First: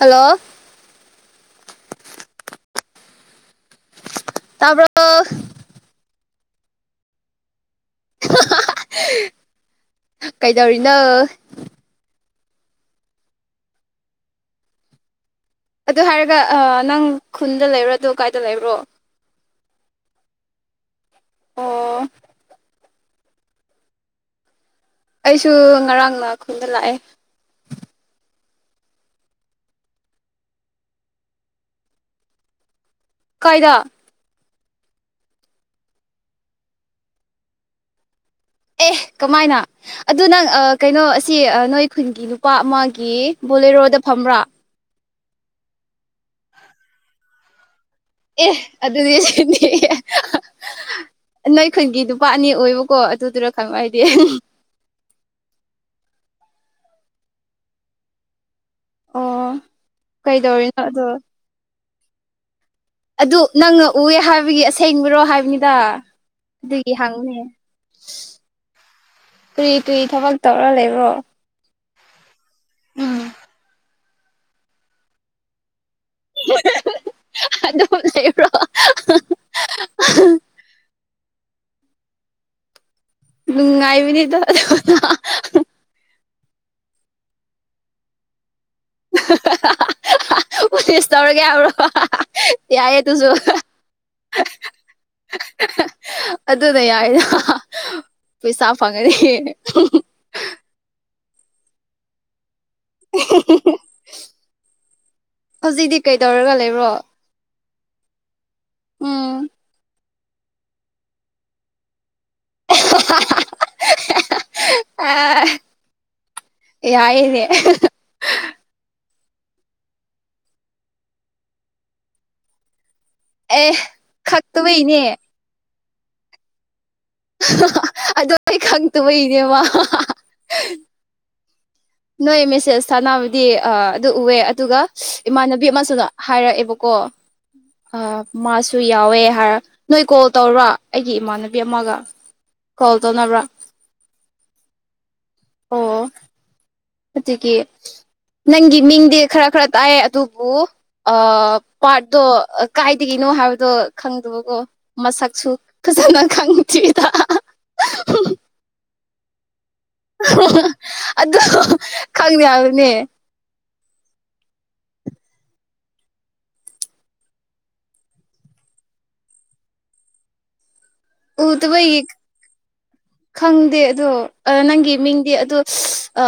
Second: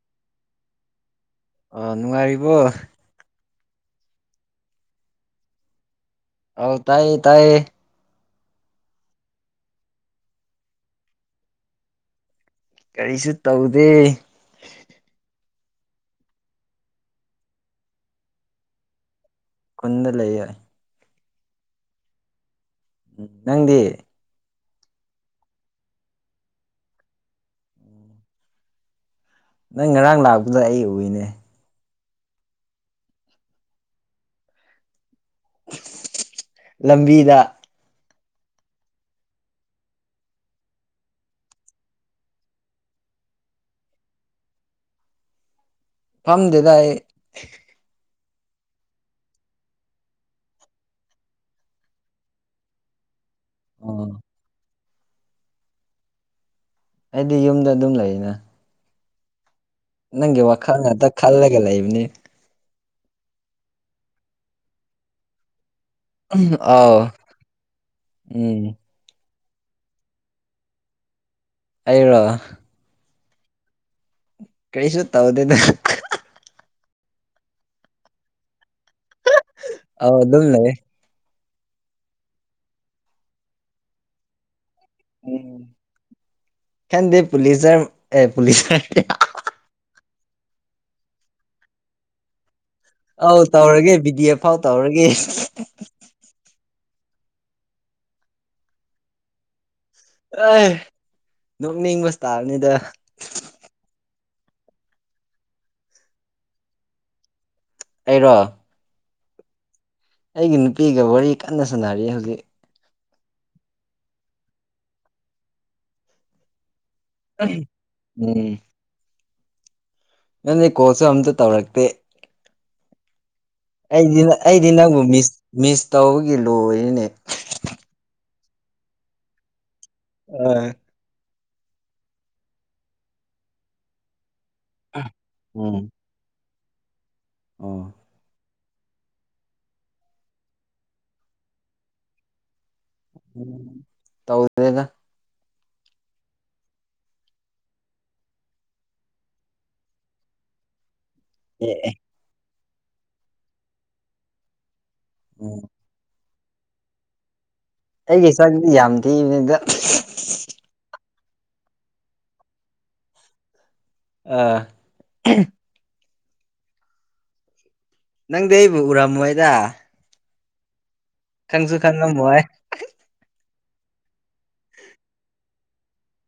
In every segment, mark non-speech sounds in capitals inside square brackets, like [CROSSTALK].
Hello ꯑꯥ ꯅꯨꯡꯉꯥꯏꯔꯤꯕꯣ? ꯇꯥꯕꯔꯣ꯫ ꯑ ꯇꯥꯏꯌꯦ ꯇꯥꯏꯌꯦ ꯀꯩꯗꯧꯔꯤꯅꯣ? ꯀꯔꯤꯁꯨ ꯇꯧꯗꯦ꯫ ꯑꯗꯨ ꯍꯥꯏꯔꯒ ꯑꯥ ꯅꯪ ꯈꯨꯟꯗ ꯂꯩꯕ꯭ꯔꯣ ꯑꯗꯨ ꯀꯥꯏꯗ ꯂꯩꯕ꯭ꯔꯣ? ꯈꯨꯟꯗꯥ ꯂꯩꯌꯦ꯫ ꯑꯣ ꯅꯪꯗꯤ ꯑꯩꯁꯨ ꯉꯔꯥꯡꯅ ꯈꯨꯟꯗ ꯂꯥꯛꯑꯦ ꯅꯪ ꯉꯔꯥꯡ ꯂꯥꯛꯄꯗꯣ ꯑꯩ ꯎꯏꯅꯦ ꯀꯥꯏꯗ ꯂꯝꯕꯤꯗ ꯑꯦ ꯀꯃꯥꯏꯅ? ꯑꯗꯨ ꯅꯪ ꯑꯥ ꯀꯩꯅꯣ ꯑꯁꯤ ꯅꯣꯏ ꯈꯨꯟꯒꯤ ꯅꯨꯄꯥ ꯑꯃꯒꯤ ꯕꯣꯂꯦꯔꯣꯗ ꯐꯝꯕ꯭ꯔꯥ ꯐꯝꯗꯦꯗ ꯑꯩ ꯑꯦ ꯑꯗꯨꯗꯤ ꯁꯤꯒꯤ ꯅꯣꯏ ꯈꯨꯟꯒꯤ ꯅꯨꯄꯥ ꯑꯅꯤ ꯑꯣꯏꯕꯀꯣ ꯑꯗꯨꯗꯨꯅ ꯈꯪꯉꯣ ꯍꯥꯏꯗꯤ ꯑꯣ ꯑꯩꯗꯤ ꯌꯨꯝꯗ ꯑꯗꯨꯝ ꯂꯩꯔꯤꯅ ꯑꯣ ꯅꯪꯒꯤ ꯋꯥꯈꯜ ꯀꯩꯗꯧꯔꯤꯅꯣ ꯑꯗꯣ ꯉꯠꯇ ꯈꯜꯂꯒ ꯂꯩꯕꯅꯦ ꯑꯗꯨ ꯅꯪꯅ ꯎꯑꯦ ꯍꯥꯏꯕꯒꯤ ꯑꯁꯦꯡꯕꯔꯣ ꯍꯥꯏꯕꯅꯤꯗ ꯗꯨꯒꯤ ꯑꯥꯎ ꯍꯪꯕꯅꯦ ꯎꯝ ꯀ꯭ꯔꯤ ꯀ꯭ꯔꯤ ꯊꯕꯛ ꯇꯧꯔ ꯂꯩꯕ꯭ꯔꯣ ꯑꯩꯔꯣ ꯀꯔꯤꯁꯨ ꯇꯧꯗꯦꯗ ꯑꯗꯨꯝ ꯂꯩꯕ꯭ꯔꯣ ꯑꯥꯎ ꯑꯗꯨꯝ ꯂꯩꯌꯦ ꯅꯨꯡꯉꯥꯏꯕꯅꯤꯗ ꯑꯗꯨ ꯈꯪꯗꯦ ꯄꯨꯂꯤꯖꯔ ꯑꯦ ꯄꯨꯂꯤꯁ ꯍꯥꯏꯗꯦ ꯄꯨꯂꯤꯁ ꯇꯧꯔꯒꯦ ꯍꯥꯏꯕ꯭ꯔꯣ ꯌꯥꯏꯌꯦ ꯗꯨꯁꯨ ꯑꯧ ꯇꯧꯔꯒꯦ ꯕꯤꯗꯤ ꯑꯦꯐ ꯐꯥꯎ ꯇꯧꯔꯒꯦ ꯑꯗꯨꯅ ꯌꯥꯏ ꯄꯩꯁꯥ ꯐꯪꯉꯅꯤ ꯑꯥꯏ ꯅꯣꯛꯅꯤꯡꯕ ꯁꯥꯕꯅꯤꯗ ꯍꯧꯖꯤꯛꯇꯤ ꯀꯩꯗꯧꯔꯒ ꯂꯩꯕ꯭ꯔꯣ? ꯑꯩꯔꯣ ꯎꯝ ꯑꯩꯒꯤ ꯅꯨꯄꯤꯒ ꯋꯥꯔꯤ ꯀꯟꯅ ꯁꯥꯟꯅꯔꯤ ꯍꯧꯖꯤꯛ ꯑ ꯌꯥꯏꯌꯦ ꯎꯝ ꯅꯪꯗꯤ ꯀꯣꯜꯁꯨ ꯑꯝꯇ ꯇꯧꯔꯛꯇꯦ ꯑꯦ ꯑꯩꯗꯤ ꯑꯩꯗꯤ ꯅꯪꯕꯨ ꯈꯛꯇꯕꯩꯅꯦ ꯃꯤꯁ ꯃꯤꯁ ꯇꯧꯕꯒꯤ ꯂꯣꯏꯔꯤꯅꯦ ꯑꯗꯣ ꯑꯩ ꯈꯪꯇ ꯕꯩꯅꯦꯕꯥ ꯏꯅꯦꯕ ꯑꯣꯏ ꯅꯣꯏ ꯃꯦꯁꯦꯁ ꯊꯥꯅꯕꯗꯤ ꯑꯗꯨ ꯎꯑꯦ ꯑꯗꯨꯒ ꯏꯃꯥꯟꯅꯕꯤ ꯎꯝ ꯑꯃꯁꯨꯅ ꯍꯥꯏꯔꯛꯑꯦꯕꯀꯣ ꯑꯣ ꯑ ꯃꯥꯁꯨ ꯌꯥꯎꯋꯦ ꯍꯥꯏꯔ ꯅꯣꯏ ꯀꯣꯜ ꯇꯧꯔ ꯑꯩꯒꯤ ꯏꯃꯥꯟꯅꯕꯤ ꯑꯃꯒ ꯀꯣꯜ ꯇꯧꯅꯕ꯭ꯔꯥ ꯇꯧꯗꯦꯗ ꯑꯣ ꯑꯗꯨꯒꯤ ꯅꯪꯒꯤ ꯃꯤꯡꯗꯤ ꯈꯔ ꯈꯔ ꯇꯥꯏꯑꯦ ꯑꯗꯨꯕꯨ ꯑ ꯑꯦ ꯄꯥꯔꯠꯇꯣ ꯀꯥꯏꯗꯒꯤꯅꯣ ꯍꯥꯏꯕꯗꯣ ꯈꯪꯗꯕꯀꯣ ꯃꯁꯛꯁꯨ ꯎꯝ ꯐꯖꯅ ꯈꯪꯗ꯭ꯔꯤꯗ ꯑꯩꯒꯤ ꯁꯛꯗꯤ ꯌꯥꯝ ꯊꯤꯕꯅꯤꯗ ꯑꯗꯨ ꯈꯪꯗꯦ ꯍꯥꯏꯕꯅꯦ ꯑꯥ ꯅꯪꯗꯤ ꯑꯩꯕꯨ ꯎꯔꯝꯃꯣꯏꯗ ꯈꯪꯁꯨ ꯎꯗꯕꯒꯤ ꯈꯪꯉꯝꯃꯣꯏ ꯈꯪꯗꯦ ꯑꯗꯣ ꯑ ꯅꯪꯒꯤ ꯃꯤꯡꯗꯤ ꯑꯗꯣ ꯑ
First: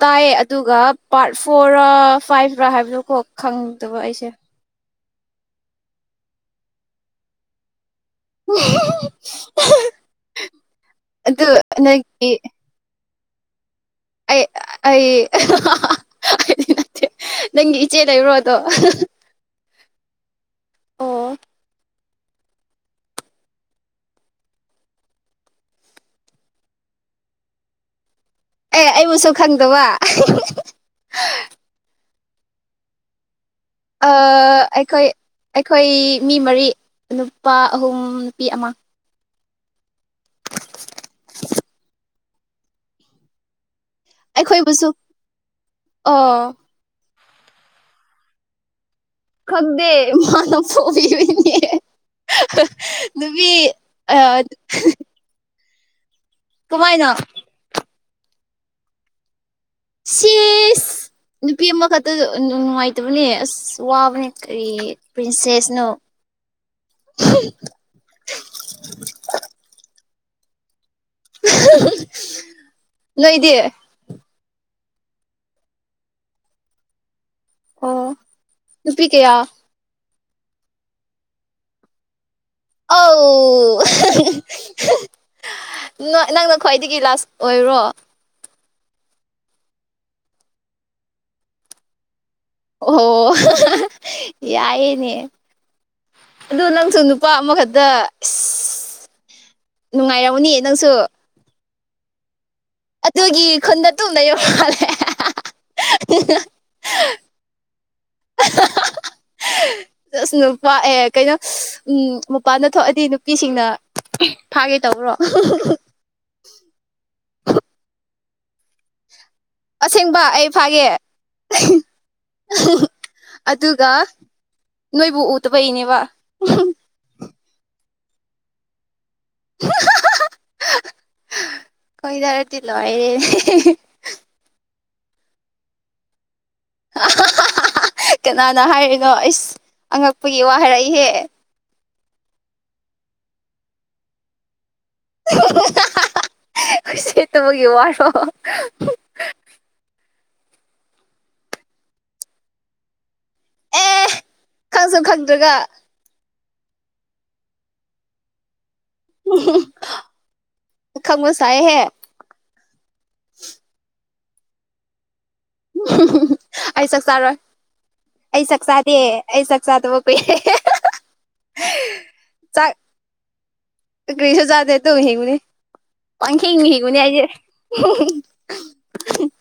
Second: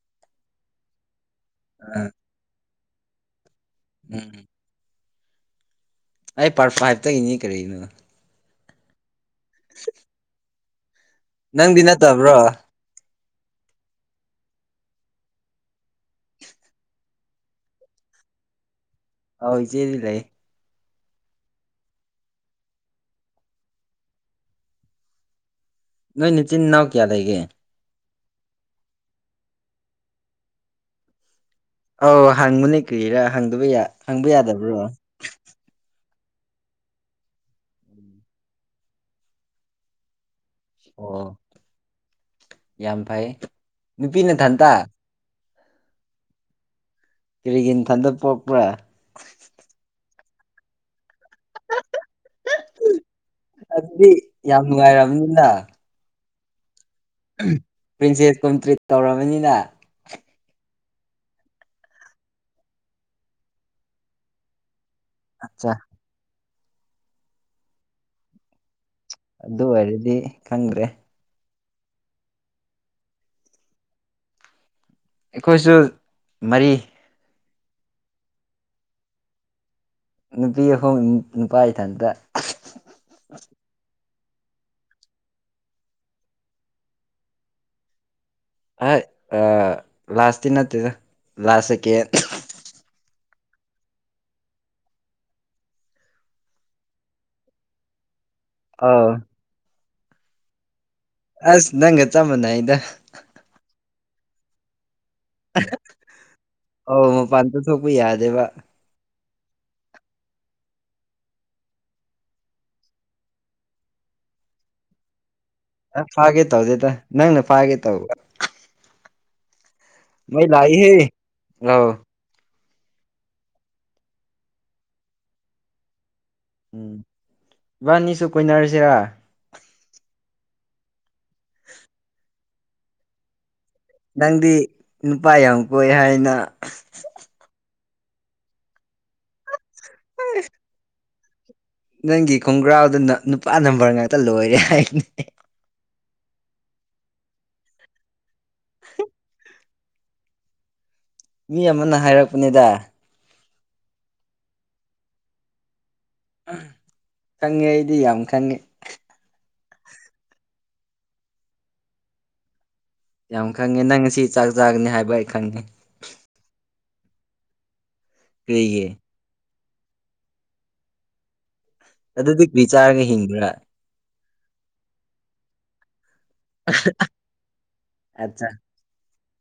ꯇꯥꯏ ꯑꯗꯨꯒ ꯄꯥꯔꯠ ꯐꯣꯔꯔꯥ ꯑꯥ ꯐꯥꯏꯐꯔꯥ ꯍꯥꯏꯕꯗꯨꯀꯣ ꯈꯪꯗꯕ ꯑꯩꯁꯦ ꯎꯝ ꯑꯩ ꯄꯥꯔꯠ ꯐꯥꯏꯚꯇꯒꯤꯅꯤ ꯀꯔꯤꯅꯣ [INAUDIBLE] [INAUDIBLE] ꯑꯗꯨ ꯅꯪꯗꯤ ꯅꯪꯒꯤ ꯅꯠꯇꯕ꯭ꯔꯣ ꯑꯩ ꯑꯩ ꯑꯩꯗꯤ ꯅꯠꯇꯦ ꯅꯪꯒꯤ ꯏꯆꯦ ꯂꯩꯕ꯭ꯔꯣꯗꯣ ꯑꯧ ꯏꯆꯦꯗꯤ ꯂꯩ ꯑꯣ ꯅꯣꯏ ꯅꯆꯤꯟ ꯅꯅꯥꯎ ꯀꯌꯥ ꯂꯩꯒꯦ ꯑꯦ ꯑꯩꯕꯨꯁꯨ ꯈꯪꯗꯕ ꯑꯧ ꯍꯪꯕꯅꯦ ꯀꯔꯤꯔꯥ ꯍꯪꯗꯕ ꯍꯪꯕ ꯌꯥꯗꯕ꯭ꯔꯣ ꯑꯩꯈꯣꯏ ꯑꯩꯈꯣꯏ ꯃꯤ ꯃꯔꯤ ꯅꯨꯄꯥ ꯑꯍꯨꯝ ꯅꯨꯄꯤ ꯑꯃ ꯑꯣ [INAUDIBLE] ꯌꯥꯝ ꯐꯩ ꯅꯨꯄꯤ ꯅꯊꯟꯇ ꯑꯩꯈꯣꯏꯕꯨꯁꯨ ꯑꯣ ꯀꯔꯤꯒꯤ [UNINTELLIGIBLE] ꯄꯣꯛꯄ꯭ꯔꯥ ꯈꯪꯗꯦ ꯃꯥꯅ [UNINTELLIGIBLE] ꯅꯨꯕꯤ ꯑꯗꯨꯗꯤ ꯑꯥ ꯌꯥꯝ [UNINTELLIGIBLE] ꯀꯨꯃꯥꯏꯅ ꯄ꯭ꯔꯤꯟꯁꯦꯁꯀꯨꯝ ꯇ꯭ꯔꯤꯠ ꯇꯧꯔꯕꯅꯤꯅ ꯁꯤꯁ ꯅꯨꯄꯤ ꯑꯃꯈꯛꯇ ꯅꯨꯡꯉꯥꯏꯇꯕꯅꯦ ꯑꯁ ꯋꯥꯕꯅꯦ ꯀꯔꯤ ꯑꯠꯆꯥ ꯄ꯭ꯔꯤꯟꯁꯦꯁꯅꯣ ꯑꯗꯨ ꯑꯣꯏꯔꯗꯤ ꯈꯪꯗ꯭ꯔꯦ ꯅꯣꯏꯗꯤ ꯑꯩꯈꯣꯏꯁꯨ ꯃꯔꯤ ꯑꯣ ꯅꯨꯄꯤ ꯀꯌꯥ ꯅꯨꯄꯤ ꯑꯍꯨꯝ ꯅꯨꯄꯥ ꯏꯊꯟꯇ ꯑꯥꯎ ꯅ ꯅꯪꯅ ꯈ꯭ꯋꯥꯏꯗꯒꯤ ꯂꯥꯁ ꯑꯣꯏꯔꯣ ꯍꯥꯏ ꯑꯥ ꯂꯥꯁꯇꯤ ꯅꯠꯇꯦꯗ ꯂꯥꯁꯁꯦꯀꯦꯟ ꯑꯣ ꯌꯥꯏꯅꯦ ꯑꯗꯨ ꯅꯪꯁꯨ ꯅꯨꯄꯥ ꯑꯃꯈꯠꯇ ꯑꯧ ꯅꯨꯡꯉꯥꯏꯔꯝꯅꯤ ꯅꯪꯁꯨ ꯑꯁ ꯅꯪꯒ ꯆꯞꯃꯟꯅꯩꯗ ꯑꯗꯨꯒꯤ ꯈꯨꯟꯗ ꯇꯨꯝ ꯂꯩꯕ ꯃꯥꯜꯂꯦ ꯑꯧ ꯃꯄꯥꯟ ꯇꯊꯣꯛꯄ ꯌꯥꯗꯦꯕ ꯑꯁ ꯅꯨꯄꯥ ꯑꯦ ꯀꯩꯅꯣ ꯎꯝ ꯃꯄꯥꯟꯗ ꯊꯣꯛꯑꯗꯤ ꯅꯨꯄꯤꯁꯤꯡꯅ ꯐꯥꯒꯦ ꯇꯧꯕ꯭ꯔꯣ ꯅꯪ ꯐꯥꯒꯦ ꯇꯧꯗꯦꯗ ꯅꯪꯅ ꯐꯥꯒꯦ ꯇꯧꯕ ꯑꯁꯦꯡꯕ ꯃꯩ ꯑꯩ ꯐꯥꯒꯦ ꯂꯥꯛꯏꯍꯦ ꯑꯧ ꯑꯗꯨꯒ ꯅꯣꯏꯕꯨ ꯎꯇꯄꯩꯅꯦꯕ ꯎꯝ ꯏꯕꯥꯅꯤꯁꯨ ꯀꯨꯣꯏꯅꯔꯁꯤꯔꯥ ꯀꯣꯏꯅꯔꯇꯤ ꯂꯣꯏꯔꯦ ꯅꯪꯗꯤ ꯅꯨꯄꯥ ꯌꯥꯝ ꯀꯣꯏ ꯍꯥꯏꯅ ꯀꯅꯥꯅ ꯍꯥꯏꯔꯤꯅꯣ ꯑꯩꯁ ꯑꯉꯛꯄꯒꯤ ꯋꯥ ꯍꯥꯏꯔꯛꯏꯍꯦ ꯅꯪꯒꯤ ꯈꯣꯡꯒ꯭ꯔꯥꯎꯗꯅ ꯅꯨꯄꯥ ꯅꯝꯕꯔ ꯉꯥꯛꯇ ꯂꯣꯏꯔꯦ ꯍꯥꯏꯅꯦ ꯎꯁꯤꯠꯇꯕꯒꯤ ꯋꯥꯔꯣ ꯃꯤ ꯑꯃꯅ ꯍꯥꯏꯔꯛꯄꯅꯤꯗ ꯑꯦ ꯈꯪꯁꯨ ꯈꯪꯗ꯭ꯔꯒ ꯈꯪꯉꯦ ꯑꯩꯗꯤ ꯌꯥꯝ ꯈꯪꯉꯦ ꯈꯪꯕꯁꯥꯏꯍꯦ ꯌꯥꯝ ꯈꯪꯉꯦ ꯅꯪ ꯉꯁꯤ ꯆꯥꯛ ꯆꯥꯒꯅꯤ ꯍꯥꯏꯕ ꯑꯩ ꯈꯪꯉꯦ ꯑꯩ ꯆꯛ ꯆꯥꯔꯣꯏ ꯑꯩ ꯆꯥꯛ ꯀꯔꯤꯒꯤ ꯆꯥꯗꯦ ꯑꯩ ꯆꯛ ꯆꯗꯕ ꯀꯨ ꯑꯗꯨꯗꯤ ꯀ꯭ꯔꯤ ꯆꯔꯒ ꯍꯤꯡꯕ꯭ꯔꯥ ꯀꯔꯤꯁꯨ ꯆꯥꯗꯦ ꯑꯇꯨ ꯍꯤꯡꯕꯅꯤ ꯄꯪꯍꯤꯡ ꯍꯤꯒꯅꯤ ꯑꯩꯗꯤ ꯑꯠꯆꯥ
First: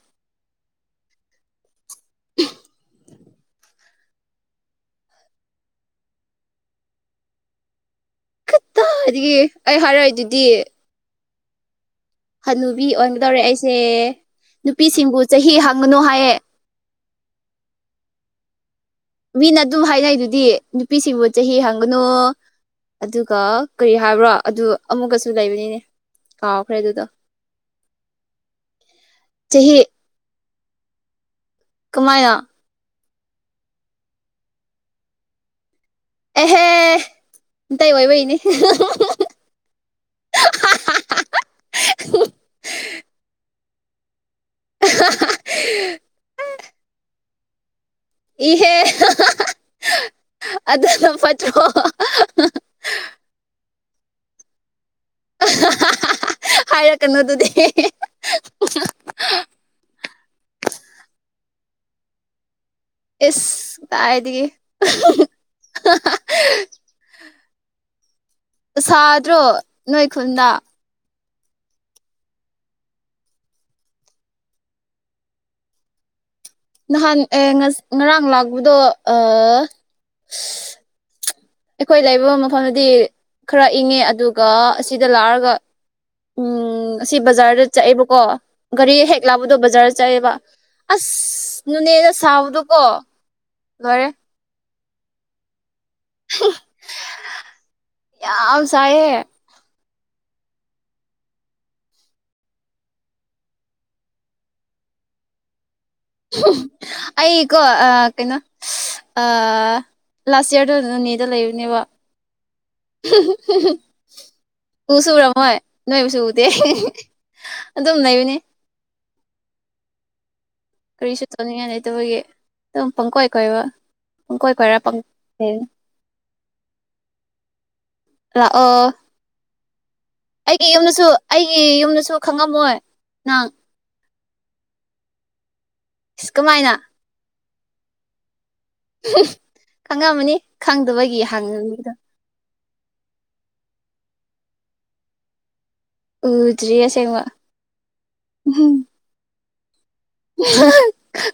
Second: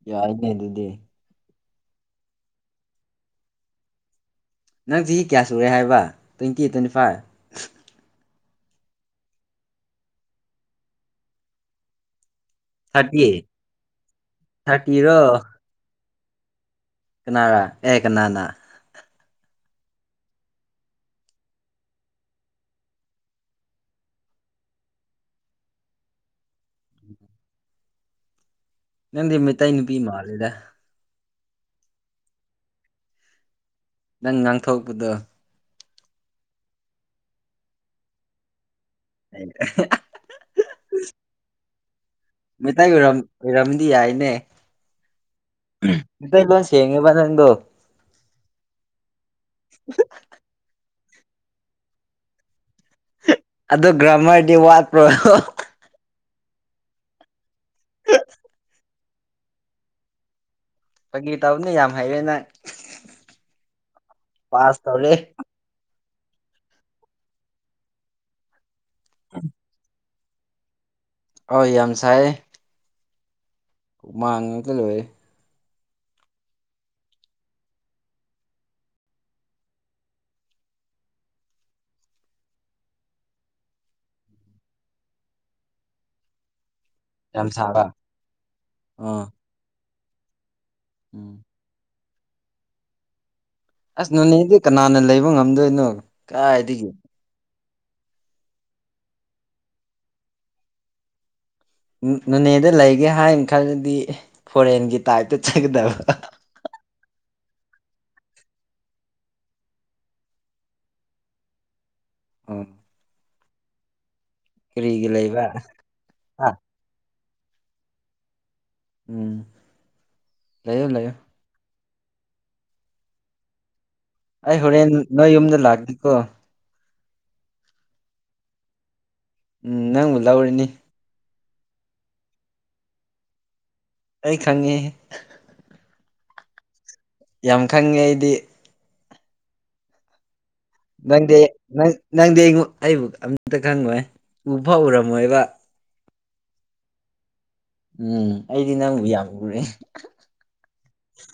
ꯌꯥꯏꯅꯦ ꯑꯗꯨꯗꯤ [UNINTELLIGIBLE] ꯅꯪ ꯆꯍꯤ ꯀꯌꯥ ꯁꯨꯔꯦ ꯍꯥꯏꯕ ꯇ꯭ꯋꯦꯟꯇꯤ ꯇ꯭ꯋꯦꯟꯇꯤ ꯐꯥꯏꯐ ꯑꯗꯒꯤ ꯑꯩ ꯍꯥꯏꯔꯛꯏꯗꯨꯗꯤ ꯍꯟꯅꯨꯕꯤ ꯑꯣꯏꯒꯗꯧꯔꯦ ꯊꯥꯔꯇꯤ ꯑꯩꯁꯦ ꯅꯨꯄꯤꯁꯤꯡꯕꯨ ꯊꯥꯔꯇꯤꯔꯣ ꯆꯍꯤ ꯍꯪꯒꯅꯨ ꯍꯥꯏꯌꯦ ꯀꯅꯥꯔ ꯑꯦ ꯀꯅꯥꯅ ꯃꯤꯅ ꯑꯗꯨꯝ ꯍꯥꯏꯅꯩꯗꯨꯗꯤ ꯅꯨꯄꯤꯁꯤꯡꯕꯨ ꯆꯍꯤ ꯍꯥꯡꯒꯅꯨ ꯑꯗꯨꯒ ꯀꯔꯤ ꯍꯥꯏꯕ꯭ꯔꯥ ꯑꯗꯨ ꯑꯃꯨꯛꯀꯁꯨ ꯂꯩꯕꯅꯤꯅꯦ ꯀꯥꯎꯈ꯭ꯔꯦ ꯑꯗꯨꯗꯣ ꯅꯪꯗꯤ ꯃꯩꯇꯩ ꯆꯍꯤ ꯅꯨꯄꯤ ꯃꯜꯂꯤꯗ ꯀꯃꯥꯏꯅ ꯅꯪ ꯉꯥꯡꯊꯣꯛꯄꯗꯣ ꯑꯦꯍꯦ ꯃꯤꯇꯩ ꯑꯣꯏꯕꯩꯅꯤ ꯑꯩꯅ ꯃꯩꯇꯩ ꯑꯣꯏꯔꯝ ꯑꯣꯏꯔꯝꯗꯤ ꯌꯥꯏꯅꯦ ꯃꯩꯇꯩ ꯂꯣꯟꯁꯦ ꯆꯦꯡꯉꯦꯕ ꯅꯪꯗꯣ ꯏꯍꯦ [UNINTELLIGIBLE] ꯑꯗꯨꯅ ꯐꯠꯇ꯭ꯔꯣ ꯑꯗꯣ ꯒ꯭ꯔꯥꯃꯔꯗꯤ ꯋꯥꯠꯄ꯭ꯔꯣ ꯍꯥꯏꯔꯛꯀꯅꯣ ꯑꯗꯨꯗꯤ [UNINTELLIGIBLE] ꯐꯒꯤ ꯇꯧꯅꯤ ꯌꯥꯝ ꯍꯩꯔꯦ ꯅꯪ ꯏꯁ ꯀꯥꯏꯗꯒꯦ ꯄꯥꯁ ꯇꯧꯔꯦ ꯁꯥꯗ꯭ꯔꯣ ꯅꯣꯏ ꯈꯨꯟꯗ ꯍꯣꯏ ꯌꯥꯝ ꯁꯥꯏꯌꯦ ꯍꯨꯃꯡ ꯃꯥꯡꯉꯛꯇ ꯂꯣꯏꯔꯦ ꯅꯍꯥꯟ ꯑꯦ ꯉꯔꯥꯡ ꯂꯥꯛꯄꯗꯣ ꯑ- ꯑꯩꯈꯣꯏ ꯂꯩꯕ ꯃꯐꯝꯗꯗꯤ ꯈꯔ ꯏꯪꯉꯦ ꯑꯗꯨꯒ ꯑꯁꯤꯗ ꯂꯥꯛꯑꯒ ꯎꯝ ꯑꯁꯤ ꯌꯥꯝ ꯕꯖꯥꯔꯗ ꯁꯥꯕ ꯆꯛꯑꯦꯕꯀꯣ ꯒꯥꯔꯤ ꯍꯦꯛ ꯑꯥ ꯂꯥꯛꯄꯗꯣ ꯕꯖꯥꯔ ꯆꯌꯦꯕ ꯑꯁ ꯎꯝ ꯅꯣꯅꯦꯗ ꯁꯥꯕꯗꯣ ꯀꯣ ꯑꯁ ꯅꯣꯅꯦꯗꯤ ꯀꯅꯥꯅ ꯂꯩꯕ ꯉꯝꯗꯣꯏꯅꯣ ꯀꯔꯥꯏꯗꯒꯤ ꯌꯥꯝ ꯁꯥꯏꯍꯦ ꯅꯣꯅꯦꯗ ꯂꯩꯒꯦ ꯍꯥꯏꯅ ꯈꯜꯂꯗꯤ ꯐꯣꯔꯦꯟꯒꯤ ꯇꯥꯏꯞꯇ ꯆꯠꯀꯗꯕ ꯑꯩꯀꯣ ꯑ ꯀꯩꯅꯣ ꯑ ꯂꯥꯁ ꯑꯤꯌꯥꯔꯗꯣ ꯑꯗꯨꯗ ꯅꯣꯅꯦꯗ ꯂꯩꯔꯨꯅꯦꯕ ꯎꯝ ꯑꯨꯁꯨ ꯀꯔꯤꯒꯤ ꯂꯩꯕ ꯑꯨꯔꯝꯃꯣꯏ ꯅꯣꯏꯕꯨꯁꯨ ꯎꯗꯦ ꯍꯥ ꯑꯗꯨꯝ ꯂꯩꯕꯅꯤ ꯎꯝ ꯂꯩꯌꯣ ꯂꯩꯌꯣ ꯆꯠꯅꯤꯡꯉꯥꯏ ꯂꯩꯇꯕꯒꯤ ꯑꯗꯨꯝ ꯄꯪ ꯀꯣꯏ ꯀꯣꯏꯕ ꯄꯪꯀꯣꯏ ꯑꯩ ꯀꯣꯏꯔ ꯍꯣꯔꯦꯟ ꯄꯪ ꯅꯣꯏ ꯌꯨꯝꯗ ꯂꯥꯛꯅꯤꯀꯣ ꯂꯥꯛꯑꯣ ꯎꯝ ꯅꯪꯕꯨ ꯂꯧꯔꯅꯤ ꯑꯩꯒꯤ ꯌꯨꯝꯗꯁꯨ ꯑꯩꯒꯤ ꯌꯨꯝꯗꯁꯨ ꯈꯪꯉꯝꯃꯣꯏ ꯅꯪ ꯑꯩ ꯈꯪꯉꯦꯍꯦ ꯀꯃꯥꯏꯅ ꯌꯥꯝ ꯈꯪꯉꯦ ꯑꯩꯗꯤ ꯈꯪꯉꯝꯃꯅꯤ ꯈꯪꯗꯕꯒꯤ ꯅꯪꯗꯤ ꯍꯥꯡꯉ ꯃꯤꯗꯣ ꯅꯪ ꯅꯪꯗꯤ ꯑꯩ ꯑꯩꯕꯨ ꯑꯝꯇ ꯈꯪꯉꯣꯏ ꯎ ꯐꯧ ꯎꯔꯝꯃꯣꯏꯕ ꯎꯗ꯭ꯔꯤ ꯑꯁꯦꯡꯕ ꯎꯝ ꯑꯩꯗꯤ ꯅꯪꯕꯨ ꯌꯥꯝ ꯎꯔꯦ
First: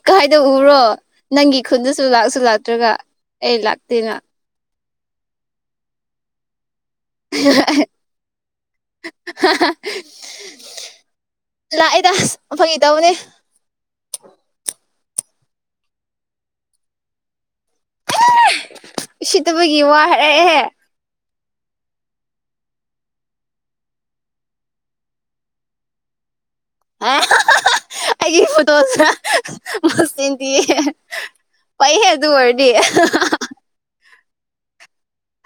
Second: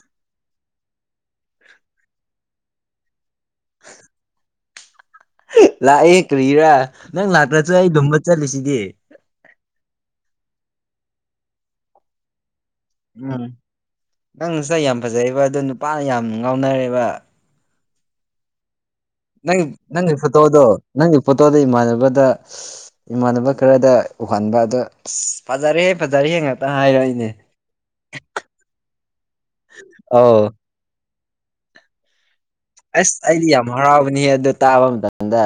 ꯀꯥꯏꯗ ꯎꯔꯣ ꯅꯪꯒꯤ ꯈꯨꯟꯗꯁꯨ ꯂꯥꯛꯁꯨ ꯂꯥꯛꯇ꯭ꯔꯒ ꯑꯩ ꯂꯥꯛꯇꯦꯅ ꯂꯥꯛꯑꯦ ꯀ꯭ꯔꯤꯔꯥ ꯅꯪ ꯂꯥꯛꯇ꯭ꯔꯖꯨ ꯑꯩ ꯂꯨꯝꯝꯕ ꯆꯠꯂꯤꯁꯤꯗꯤ ꯂꯥꯛꯑꯦꯗ ꯐꯒꯤ ꯇꯧꯕꯅꯦ ꯎꯝ ꯅꯪꯁꯦ ꯌꯥꯝ ꯐꯖꯩꯕ ꯑꯗꯣ ꯅꯨꯄꯥꯅ ꯌꯥꯝ ꯉꯥꯎꯅꯔꯦꯕ ꯅꯪ ꯎꯁꯤꯠꯇꯕꯒꯤ ꯋꯥ ꯅꯪꯒꯤ ꯐꯣꯇꯣꯗꯣ ꯍꯥꯏꯔꯛꯑꯦꯍꯦ ꯅꯪꯒꯤ ꯐꯣꯇꯣꯗꯣ ꯏꯃꯥꯟꯅꯕꯗ ꯏꯃꯥꯟꯅꯕ ꯈꯔꯗ ꯎꯍꯟꯕ ꯑꯗꯣ ꯑꯁ ꯐꯖꯔꯦ ꯐꯖꯔꯦ ꯉꯥꯛꯇ ꯍꯥꯏꯔꯛꯏꯅꯦ ꯑꯩꯒꯤ ꯐꯣꯇꯣ ꯃꯁꯤꯟꯇꯤ ꯑꯧ ꯄꯩꯏ ꯍꯦ ꯑꯗꯨ ꯑꯣꯏꯔꯗꯤ ꯍꯔꯥꯎꯕꯅꯤ ꯑꯗꯨ ꯇꯥꯕ ꯃꯇꯝꯗ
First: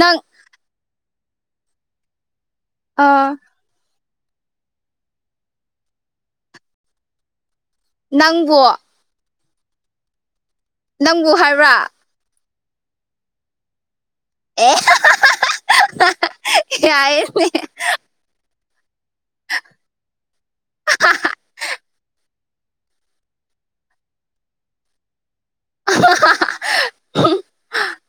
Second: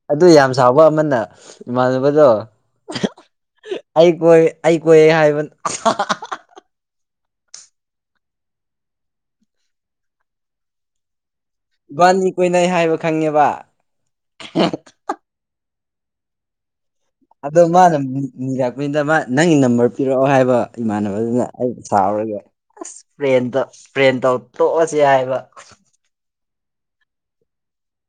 ꯅꯪ ꯑꯗꯨ ꯌꯥꯝ ꯁꯕ ꯑꯃꯅ ꯏꯃꯥꯟꯅꯕꯗꯣ ꯑꯥ ꯑꯩ ꯀꯣꯏꯦ ꯑꯩ ꯀꯣꯏꯦ ꯍꯥꯏꯕ ꯅꯪꯕꯣ ꯅꯪꯕꯨ ꯍꯥꯏꯕ꯭ꯔꯥ ꯕꯥꯟꯅꯤ ꯀꯣꯏꯅꯩ ꯍꯥꯏꯕ ꯈꯪꯉꯦꯕ ꯑꯦ ꯌꯥꯏꯌ‌ꯦ ꯑꯗ ꯃꯥꯅ ꯖꯥꯛꯄꯤꯗ ꯃꯥ ꯅꯪꯒꯤ ꯅꯝꯕꯔ ꯄꯤꯔꯛꯑꯣ ꯍꯥꯏꯕ ꯏꯃꯥꯟꯅꯕꯗꯨꯅ ꯑꯩ ꯁꯥꯎꯔꯒꯦ ꯑꯁ ꯄ꯭ꯔꯦꯟ ꯄ꯭ꯔꯦꯟ ꯇꯧ ꯇꯣꯛꯑꯁ ꯍꯥꯏꯕ [INAUDIBLE]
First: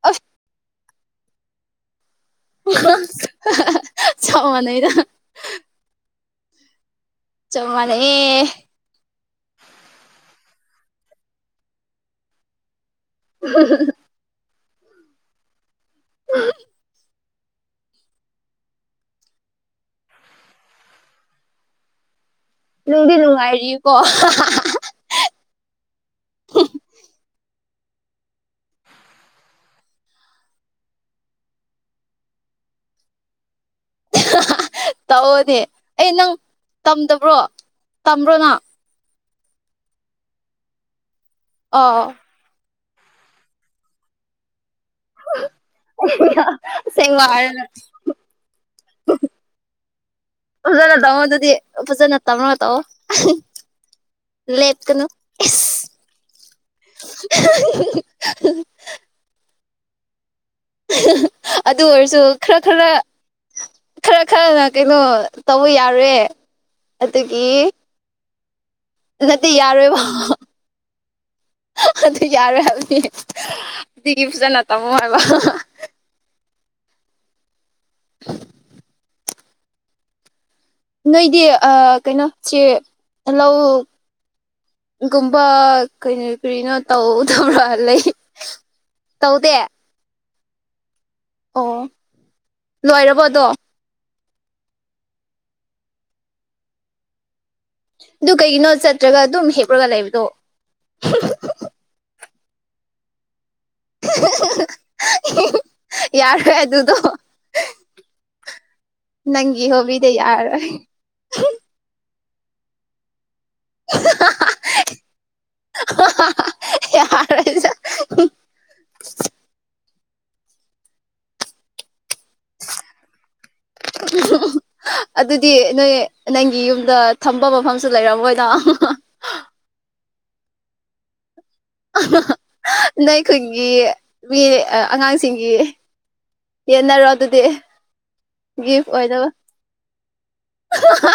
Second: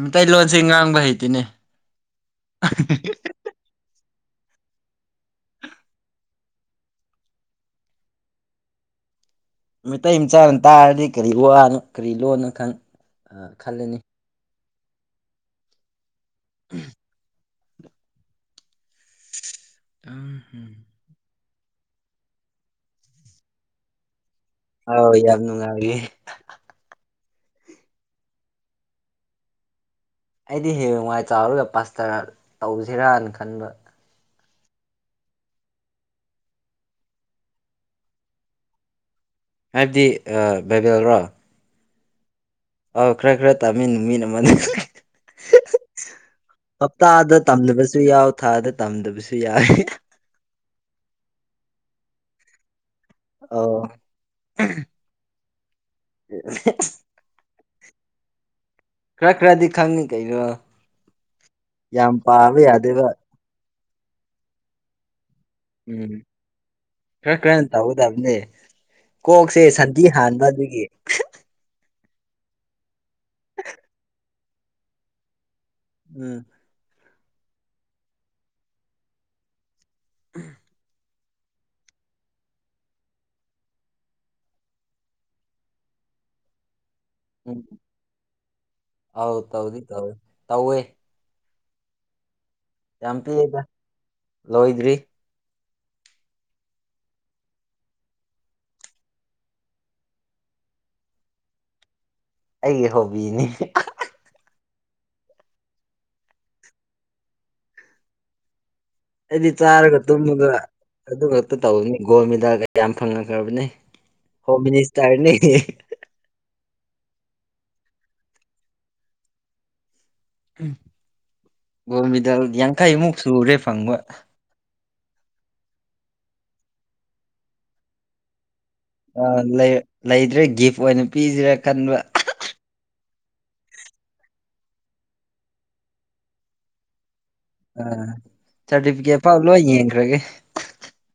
ꯃꯤꯇꯩꯩꯇꯩꯂꯣꯟꯁꯦ ꯉꯥꯡꯕ ꯍꯩꯇ‌ꯦꯅꯦ ꯆꯞ ꯃꯅꯩꯗ ꯆꯞ ꯃꯅꯩꯌ‌ꯦ ꯃꯩꯇꯩ ꯃꯆꯥꯅ ꯇꯥꯔꯗꯤ ꯀꯔꯤ ꯋꯥꯅꯣ ꯀꯔꯤ ꯂꯣꯠꯅꯣ ꯈꯪ ꯈꯜꯂꯅꯤ ꯎꯝ [UNINTELLIGIBLE] ꯅꯨꯡꯗꯤ ꯅꯨꯡꯉꯥꯏꯔꯤꯀꯣ ꯑꯥꯎ ꯌꯥꯝ ꯅꯨꯡꯉꯥꯏꯔꯤ ꯑꯩꯗꯤ ꯍꯦ ꯅꯨꯡꯋꯥꯥꯏ ꯆꯥꯎꯔꯒ ꯄꯥꯁꯇꯔ ꯇꯧꯁꯤꯔꯅ ꯈꯟꯕ ꯇꯧꯑꯣꯅꯦ ꯑꯩ ꯅꯪ ꯇꯝꯗꯕ꯭ꯔꯣ ꯇꯝꯕ꯭ꯔꯣ ꯅꯪ ꯍꯥꯏꯕꯗꯤ ꯕꯥꯏꯕꯦꯜꯔꯣ ꯑꯥ ꯑꯧ ꯈꯔ ꯈꯔ ꯇꯥꯃꯤꯟꯅ ꯃꯤꯅ ꯑꯃꯅꯤꯅꯤ ꯑꯁꯦꯡꯕ ꯍꯞꯇꯥꯗ ꯍꯥꯏꯔꯒ ꯇꯝꯗꯕꯁꯨ ꯌꯥꯎ ꯊꯥꯗ ꯇꯝꯗꯕꯁꯨ ꯌꯥꯏ ꯐꯖꯅ ꯇꯑꯣ ꯑꯗꯨꯗꯤ ꯐꯖꯅ ꯇꯝꯔꯒ ꯇꯧ ꯑꯧ ꯂ‌ꯦꯞꯀꯅꯨ [INAUDIBLE] ꯈꯔ ꯈꯔꯗꯤ ꯈꯪꯉꯤ ꯀꯩꯅꯣ ꯑꯗꯨ ꯌꯥꯝ ꯑꯣꯏꯔꯁꯨ ꯈꯔ ꯄꯥꯕ ꯈꯔ ꯌꯥꯗꯦꯕ ꯈꯔ ꯈꯔꯅ ꯀꯩꯅꯣ ꯇꯧꯕ ꯌꯥꯔꯦ ꯑꯗꯨꯒꯤ ꯕꯅꯦ ꯅꯠꯇꯦ ꯀꯣꯛꯁꯦ ꯌꯥꯔꯣꯏꯕ ꯁꯟꯊꯤ ꯍꯥꯟꯕ ꯑꯗꯨꯒꯤ ꯑꯗꯨ ꯌꯥꯔ‌ꯣꯏ ꯍꯥꯏꯕꯅꯤ ꯀꯕꯨꯁ ꯅꯠꯇꯝꯣ ꯍꯥꯏꯕ ꯎꯝ [INAUDIBLE] [UNINTELLIGIBLE] ꯅꯣꯏꯗꯤ ꯀꯩꯅꯣꯁꯤ ꯂꯧ ꯒꯨꯝꯕ ꯀꯩꯅꯣ ꯀꯔꯤꯅꯣ ꯎꯝ ꯇꯧꯗꯕ꯭ꯔꯥ ꯂꯩ ꯇꯧꯗꯦ ꯇꯧ ꯇꯧꯋꯦ ꯑꯣ ꯌꯥꯝ ꯂꯣꯏꯔꯕꯣ ꯑꯗꯣ ꯄꯤꯛꯑꯦꯗ ꯂꯣꯏꯗ꯭ꯔꯤ ꯑꯗꯨ ꯀꯩꯒꯤꯅꯣ ꯆꯠꯇ꯭ꯔꯒ ꯑꯗꯨꯝ ꯍꯦꯛꯞꯂꯒ ꯂꯩꯕꯗꯣ ꯑꯩꯒꯤ ꯍꯣꯕꯤꯅꯤ ꯌꯥꯔꯣꯢ ꯑꯗꯨꯗꯣ ꯑꯩꯗꯤ ꯅꯪꯒꯤ ꯆꯥꯔꯒ ꯍꯣꯕꯤꯗꯤ ꯇꯨꯝꯃꯒ ꯌꯥꯔꯔꯣ꯫ ꯑꯗꯨ ꯈꯛꯇ ꯇꯧꯕꯅꯤ ꯒꯣꯜ ꯃꯦꯗꯥꯜ ꯌꯥꯝ ꯐꯪꯉꯛꯈ꯭ꯔꯕꯅꯤ ꯍꯣꯝ ꯃꯤꯅꯤꯁꯇꯔꯅꯤ꯫ ꯌꯥꯔꯦ꯫ ꯒꯣꯜ ꯃꯦꯗꯜ ꯌꯪꯈꯩꯃꯨꯛ ꯁꯨꯔꯦ꯫ ꯐꯪꯕ [INAUDIBLE] ꯑꯗꯨꯗꯤ ꯅꯣꯏ ꯅꯪꯒꯤ ꯌꯨꯝꯗ ꯊꯝꯕ ꯃꯐꯝꯁꯨ ꯂꯩꯔꯝꯃꯣꯏꯗ꯫ ꯑꯥ ꯂꯩꯇ꯭ꯔꯦ ꯒꯤꯐ ꯑꯣꯏꯅ ꯄꯤꯁꯤꯔꯥ ꯈꯟꯕ꯫ ꯅꯣꯏ ꯈꯨꯟꯒꯤ ꯃꯤ ꯑꯉꯥꯡꯁꯤꯡꯒꯤ ꯌꯦꯟꯅꯔꯣ ꯑꯗꯨꯗꯤ꯫ ꯑꯥ ꯁꯥꯔꯇꯤꯐꯤꯀꯦꯠ ꯐꯥꯎ ꯂꯣꯏ ꯌꯦꯡꯈ꯭ꯔꯒꯦ꯫ ꯍꯥꯍꯥ꯫